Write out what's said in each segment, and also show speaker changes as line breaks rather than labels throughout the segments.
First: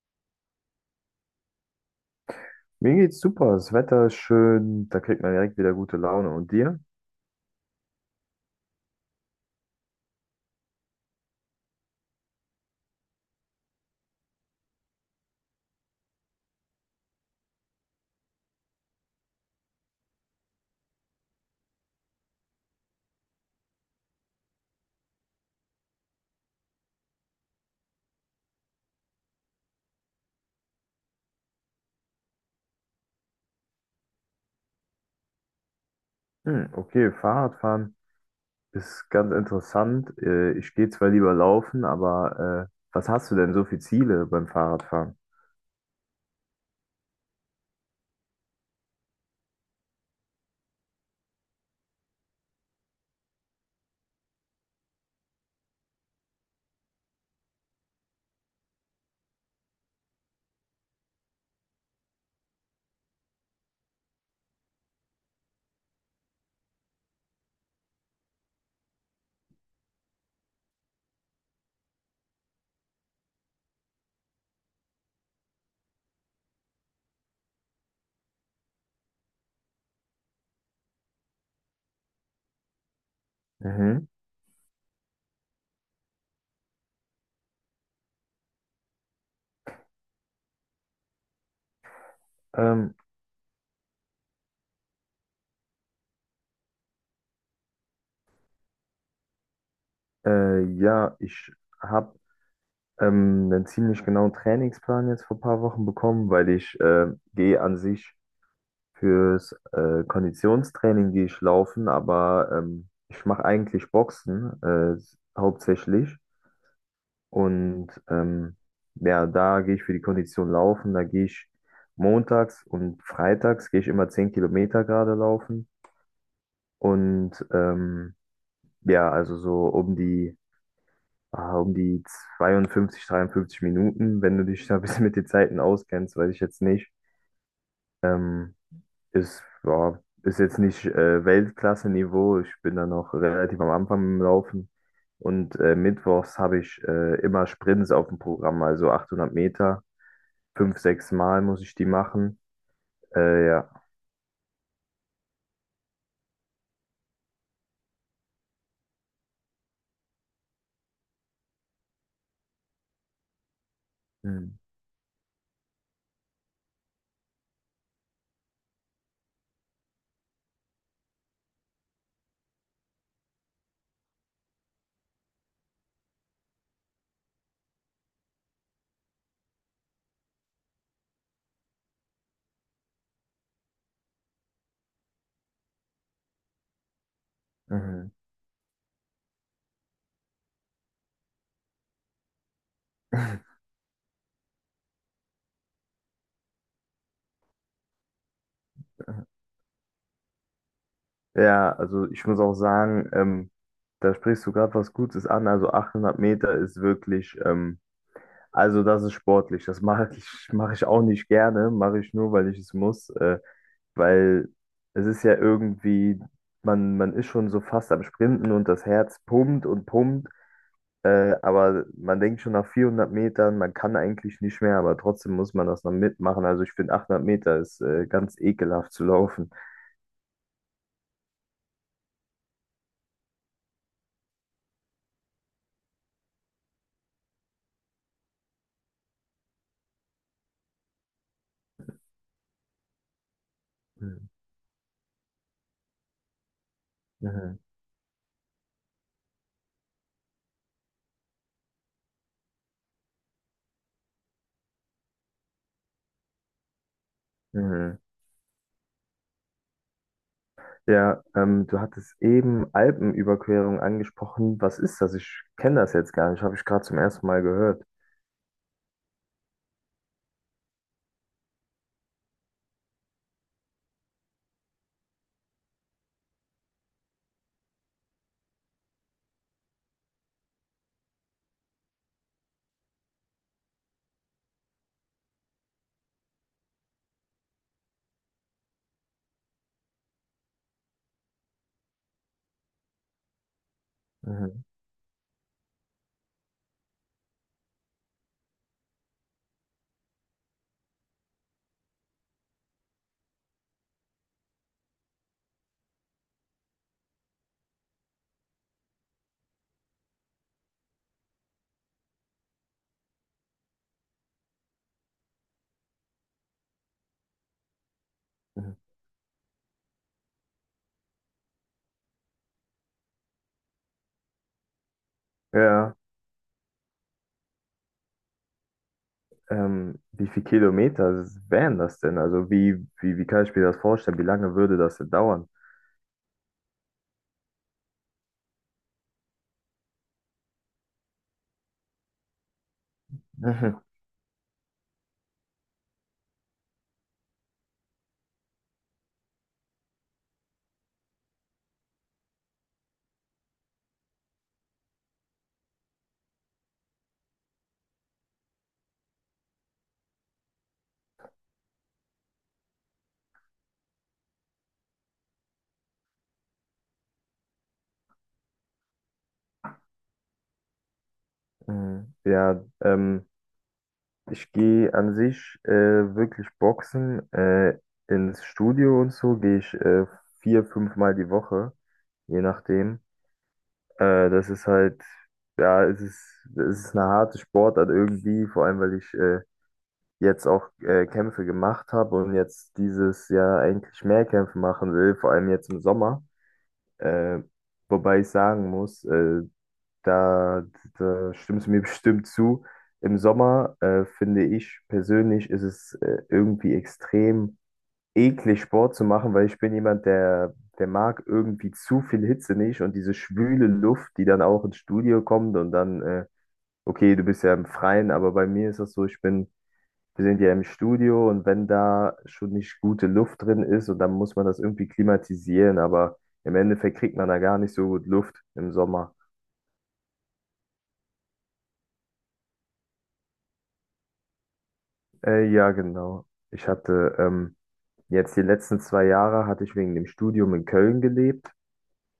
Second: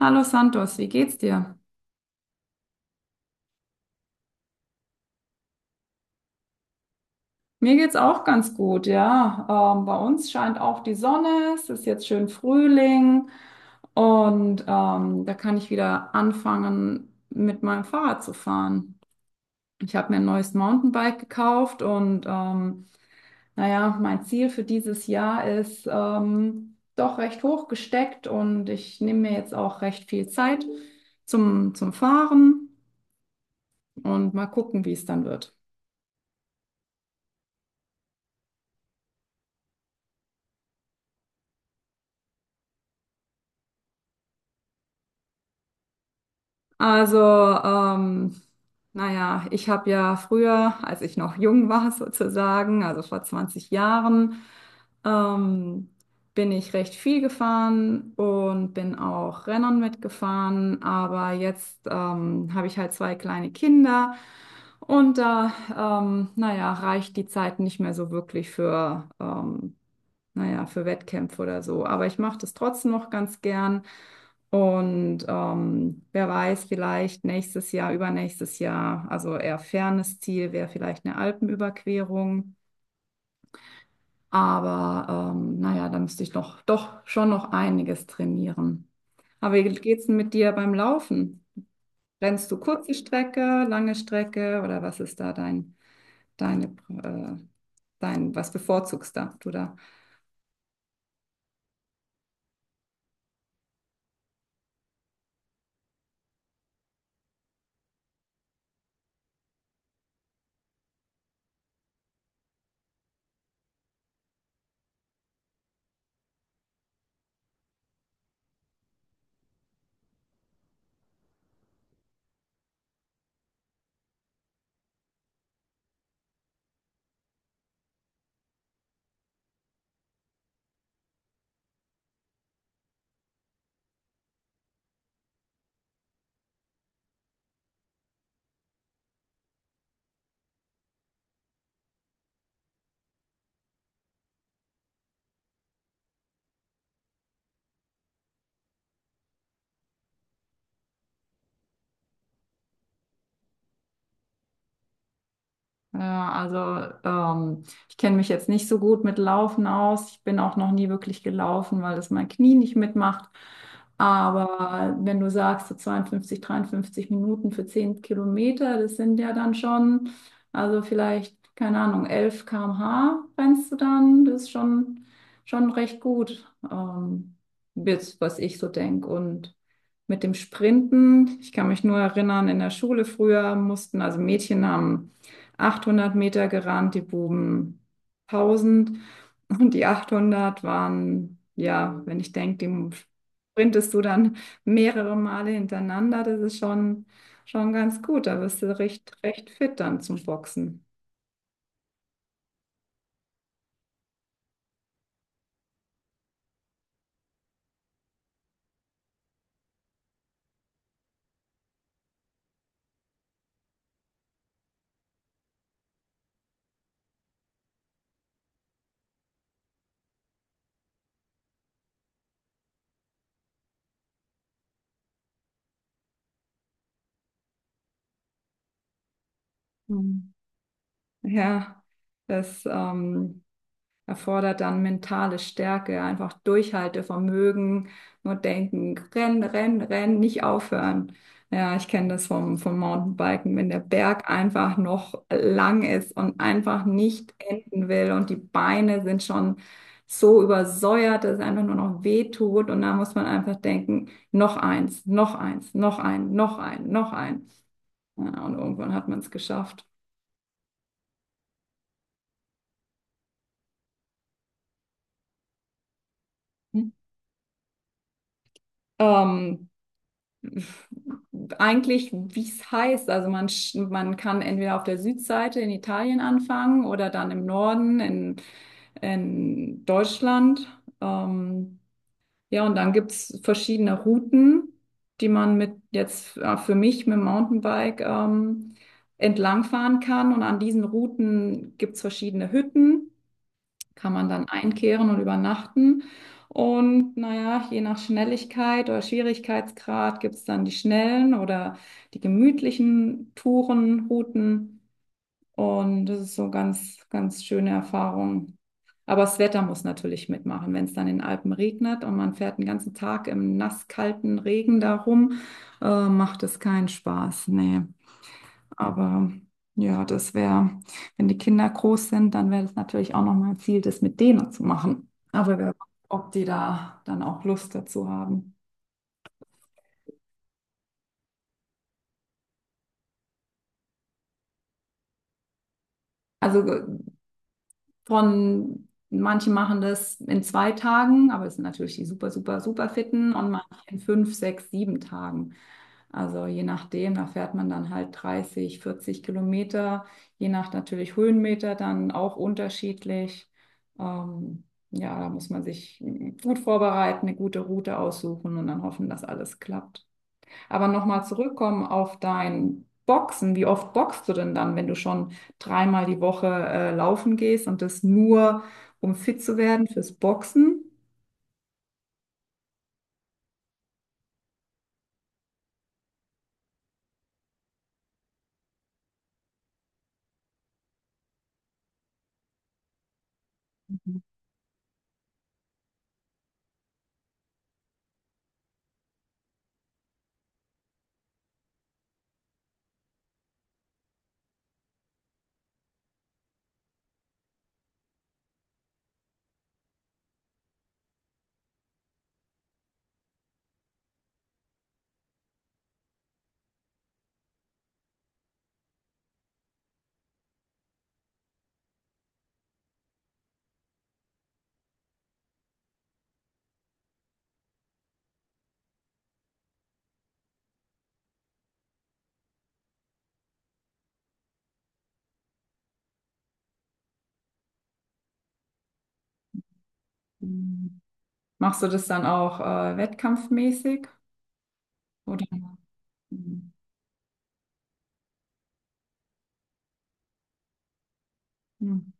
Hallo Santos, wie geht's dir?
Mir geht's super, das Wetter ist schön, da kriegt man direkt wieder gute Laune. Und dir?
Mir geht's auch ganz gut, ja. Bei uns scheint auch die Sonne, es ist jetzt schön Frühling und da kann ich wieder anfangen, mit meinem Fahrrad zu fahren. Ich habe mir ein neues Mountainbike gekauft und naja, mein Ziel für dieses Jahr ist doch recht hoch gesteckt und ich nehme mir jetzt auch recht viel Zeit zum Fahren und mal gucken, wie es dann wird.
Hm, okay, Fahrradfahren ist ganz interessant. Ich gehe zwar lieber laufen, aber was hast du denn so für Ziele beim Fahrradfahren?
Also, ähm, naja, ich habe ja früher, als ich noch jung war sozusagen, also vor 20 Jahren, ähm, bin ich recht viel gefahren und bin auch Rennern mitgefahren. Aber jetzt habe ich halt zwei kleine Kinder und da, naja, reicht die Zeit nicht mehr so wirklich für, naja, für Wettkämpfe oder so. Aber ich mache das trotzdem noch ganz gern. Und wer weiß, vielleicht nächstes Jahr, übernächstes Jahr, also eher fernes Ziel wäre vielleicht eine Alpenüberquerung.
Mhm.
Aber naja, da müsste ich noch, doch schon noch einiges trainieren. Aber wie geht's denn mit dir beim Laufen? Rennst du kurze
Ähm,
Strecke, lange Strecke oder was ist da deine, äh, was bevorzugst da, du da?
ja, ich habe einen ziemlich genauen Trainingsplan jetzt vor ein paar Wochen bekommen, weil ich gehe an sich fürs Konditionstraining gehe ich laufen, aber ich mache eigentlich Boxen hauptsächlich. Und ja, da gehe ich für die Kondition laufen. Da gehe ich montags und freitags gehe ich immer 10 Kilometer gerade laufen. Und ja, also so um die 52, 53 Minuten, wenn du dich da ein bisschen mit den Zeiten auskennst, weiß ich jetzt nicht. Ähm, ist, ja, ist jetzt nicht Weltklasse-Niveau. Ich bin da noch relativ am Anfang im Laufen. Und mittwochs habe ich immer Sprints auf dem Programm, also 800 Meter. Fünf, sechs Mal muss ich die machen. Ja.
Ja, also ich kenne mich jetzt nicht so gut mit Laufen aus. Ich bin auch noch nie wirklich gelaufen, weil das mein Knie nicht mitmacht.
Hm.
Aber wenn du sagst, so 52, 53 Minuten für 10 Kilometer, das sind ja dann schon, also vielleicht, keine Ahnung, 11 km/h rennst du dann, das ist schon, schon recht gut, jetzt, was ich so denke. Und mit dem Sprinten, ich kann mich nur erinnern, in der Schule früher mussten, also Mädchen haben 800 Meter gerannt, die Buben
Mhm.
1000 und die 800 waren, ja, wenn ich denke, die sprintest du dann mehrere Male hintereinander, das ist schon, schon ganz gut, da bist du recht, recht fit dann zum Boxen.
Ja, also ich muss auch sagen, da sprichst du gerade was Gutes an. Also 800 Meter ist wirklich, also das ist sportlich. Das mache ich auch nicht gerne, mache ich nur, weil ich es muss. Weil es ist ja irgendwie, man ist schon so fast am Sprinten und das Herz pumpt und pumpt. Aber man denkt schon nach 400 Metern, man kann eigentlich nicht mehr, aber trotzdem muss man das noch mitmachen. Also ich finde 800 Meter ist ganz ekelhaft zu laufen.
Mhm. Ja, das erfordert dann mentale Stärke, ja, einfach Durchhaltevermögen, nur denken, rennen, rennen, rennen, nicht aufhören. Ja, ich kenne das vom Mountainbiken, wenn der
Mhm.
Berg einfach noch lang ist und einfach nicht
Mhm.
enden will und die Beine sind schon so übersäuert, dass es einfach nur noch weh tut und da muss man einfach denken, noch eins, noch eins, noch ein, noch ein, noch ein.
Mhm.
Ja, und irgendwann hat man es geschafft.
Ja, du hattest eben Alpenüberquerung angesprochen. Was ist das? Ich kenne das jetzt gar nicht. Habe ich gerade
Hm.
zum ersten Mal gehört.
Ähm, Eigentlich, wie es heißt. Also man kann entweder auf der Südseite in Italien anfangen oder dann im Norden in Deutschland. Ähm, ja, und dann gibt's verschiedene Routen, die man mit jetzt für mich mit dem Mountainbike entlangfahren kann. Und an diesen Routen gibt's verschiedene Hütten kann man dann
Mhm.
einkehren und übernachten. Und naja, je nach Schnelligkeit oder Schwierigkeitsgrad gibt es dann die schnellen oder die gemütlichen Touren, Routen. Und das ist so ganz, ganz schöne Erfahrung. Aber das Wetter muss natürlich mitmachen. Wenn es dann in den Alpen regnet und man fährt den ganzen Tag im nasskalten Regen da rum, macht es keinen Spaß. Nee.
Mhm.
Aber ja, das wäre, wenn die Kinder groß sind, dann wäre das natürlich auch nochmal ein Ziel, das mit denen zu machen. Aber wer weiß,
Ja,
ob die da dann auch Lust dazu haben.
wie viele Kilometer wären das denn? Also wie kann ich mir das vorstellen? Wie lange würde das denn dauern?
Also von manche machen das in zwei Tagen, aber es sind natürlich die super, super, super fitten und manche
Mhm.
in fünf, sechs, sieben Tagen. Also je nachdem, da fährt man dann halt 30, 40 Kilometer, je nach natürlich Höhenmeter dann auch unterschiedlich. Ähm, ja, da muss man sich gut vorbereiten, eine gute Route aussuchen und dann hoffen, dass alles klappt. Aber nochmal zurückkommen auf dein Boxen. Wie oft boxst du denn dann, wenn du schon dreimal die Woche laufen gehst und das nur, um fit zu werden fürs Boxen?
Mhm. Ja, ich gehe an sich wirklich boxen. Ins Studio und so gehe ich vier, fünfmal die Woche, je nachdem. Das ist halt, ja, es ist eine harte Sportart irgendwie, vor allem weil ich jetzt auch Kämpfe gemacht habe und jetzt dieses Jahr eigentlich mehr Kämpfe machen will, vor allem jetzt im Sommer. Äh, wobei ich sagen muss, da, da stimmst du mir bestimmt zu. Im Sommer, finde ich persönlich, ist es irgendwie extrem eklig, Sport zu machen, weil ich bin jemand, der mag irgendwie zu viel Hitze nicht und diese schwüle Luft, die dann auch ins Studio kommt und dann, okay, du bist ja im Freien, aber bei mir ist das so, wir sind ja im Studio und wenn da schon nicht gute Luft drin ist und dann muss man das irgendwie klimatisieren, aber im Endeffekt kriegt man da gar nicht so gut Luft im Sommer.
Mhm. Machst du das dann auch wettkampfmäßig? Oder?
Ja, genau. Ich
Mhm.
hatte jetzt die letzten 2 Jahre hatte ich wegen dem Studium in Köln gelebt.
Mhm.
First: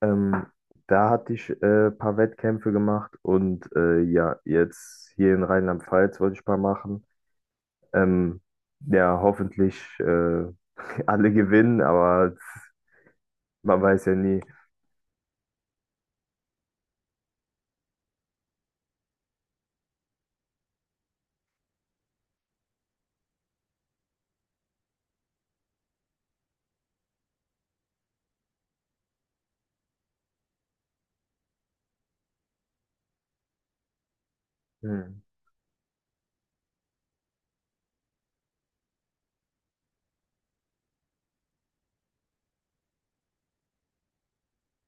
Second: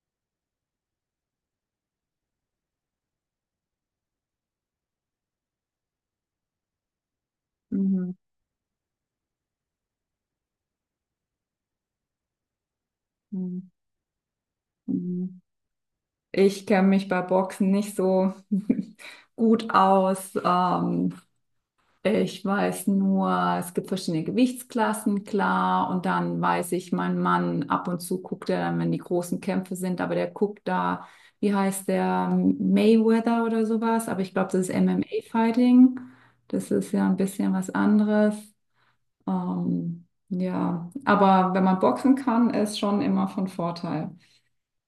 Ähm, da hatte ich ein paar Wettkämpfe gemacht und ja, jetzt hier in Rheinland-Pfalz wollte ich ein paar machen.
Mhm.
Ähm, ja, hoffentlich alle gewinnen, aber
Mhm.
man weiß ja nie.
Mhm. Ich kenne mich bei Boxen nicht so gut aus. Ich weiß nur, es gibt verschiedene Gewichtsklassen, klar. Und dann weiß ich, mein Mann, ab und zu guckt er dann, wenn die großen Kämpfe sind, aber der guckt da, wie heißt der, Mayweather oder sowas. Aber ich glaube, das ist
Hm.
MMA-Fighting. Das ist ja ein bisschen was anderes. Ja, aber wenn man boxen kann, ist schon immer von Vorteil.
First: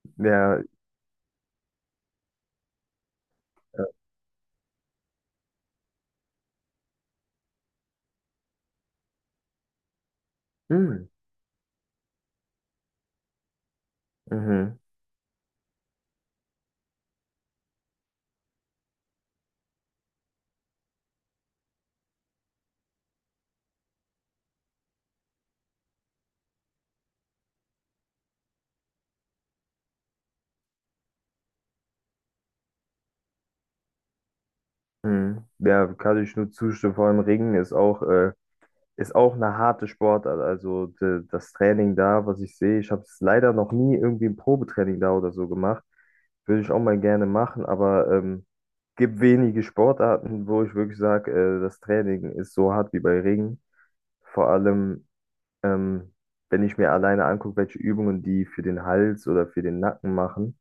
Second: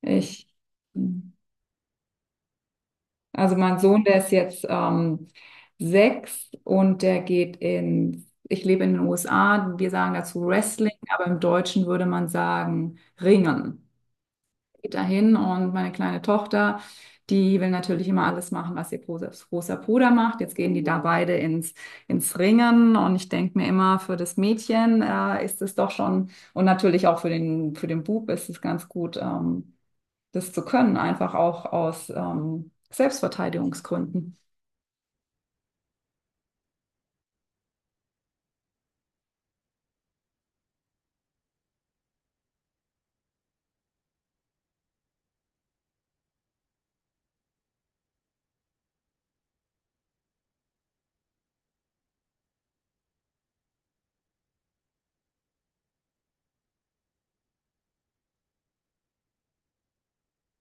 Ich.
Ja,
Hm. Also mein
äh,
Sohn, der ist jetzt sechs und der geht in, ich lebe in den USA, wir sagen dazu Wrestling,
hm,
aber im Deutschen würde man sagen Ringen.
mhm,
Geht dahin und meine kleine Tochter, die will natürlich immer alles machen, was ihr großer Bruder macht. Jetzt gehen die da beide ins Ringen und ich denke mir immer, für das Mädchen ist es doch schon, und natürlich auch für für den Bub ist es ganz gut. Das zu können, einfach auch aus Selbstverteidigungsgründen.
mhm. Ja, kann ich nur zustimmen. Vor allem Ringen ist auch ist auch eine harte Sportart. Also das Training da, was ich sehe, ich habe es leider noch nie irgendwie ein Probetraining da oder so gemacht. Würde ich auch mal gerne machen, aber gibt wenige Sportarten, wo ich wirklich sage, das Training ist so hart wie bei Ringen. Vor allem, ähm, wenn ich mir alleine angucke, welche Übungen die für den Hals oder für den Nacken machen.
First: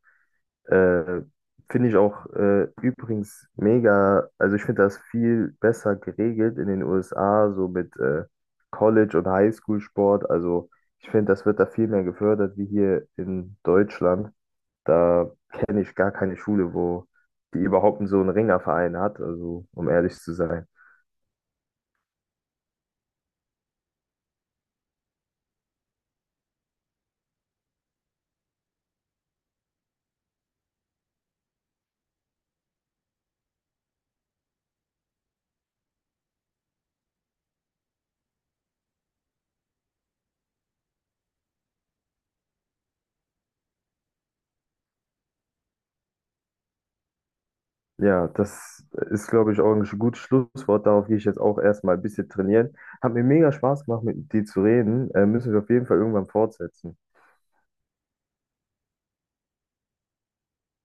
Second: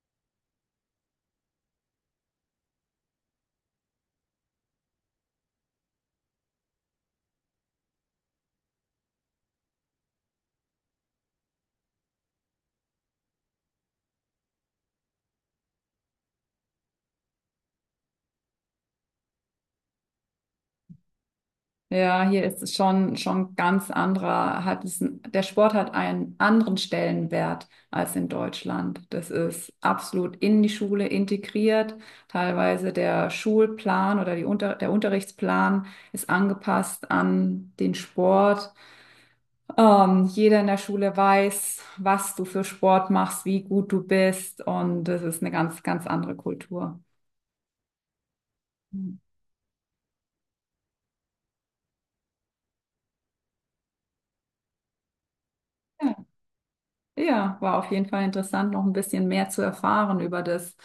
Äh, finde ich auch übrigens mega, also ich finde das viel besser geregelt in den USA, so mit College- und Highschool-Sport. Also ich finde, das wird da viel mehr gefördert wie hier in Deutschland. Da kenne ich gar keine Schule, wo die überhaupt so einen Ringerverein hat, also um ehrlich zu sein.
Ja, hier ist es schon, schon ganz anderer, hat es, der Sport hat einen anderen Stellenwert als in Deutschland. Das ist absolut in die Schule integriert. Teilweise der Schulplan oder der Unterrichtsplan ist angepasst an den Sport. Jeder in der Schule weiß, was du für Sport machst, wie gut du bist und das ist eine ganz, ganz andere Kultur.
Ja, das ist, glaube ich, auch ein gutes Schlusswort. Darauf gehe ich jetzt auch erstmal ein bisschen trainieren. Hat mir mega Spaß gemacht, mit dir zu reden. Müssen wir auf jeden Fall
Ja.
irgendwann fortsetzen.
Ja, war auf jeden Fall interessant, noch ein bisschen mehr zu erfahren über das,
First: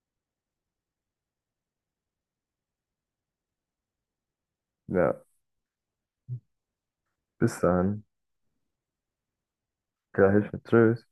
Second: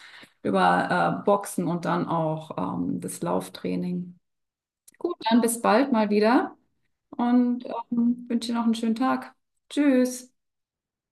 über Boxen und dann auch das Lauftraining. Gut,
Ja.
dann bis bald mal wieder
Bis
und
dann.
wünsche dir noch einen schönen Tag. Tschüss.
Gleich mit Tschüss.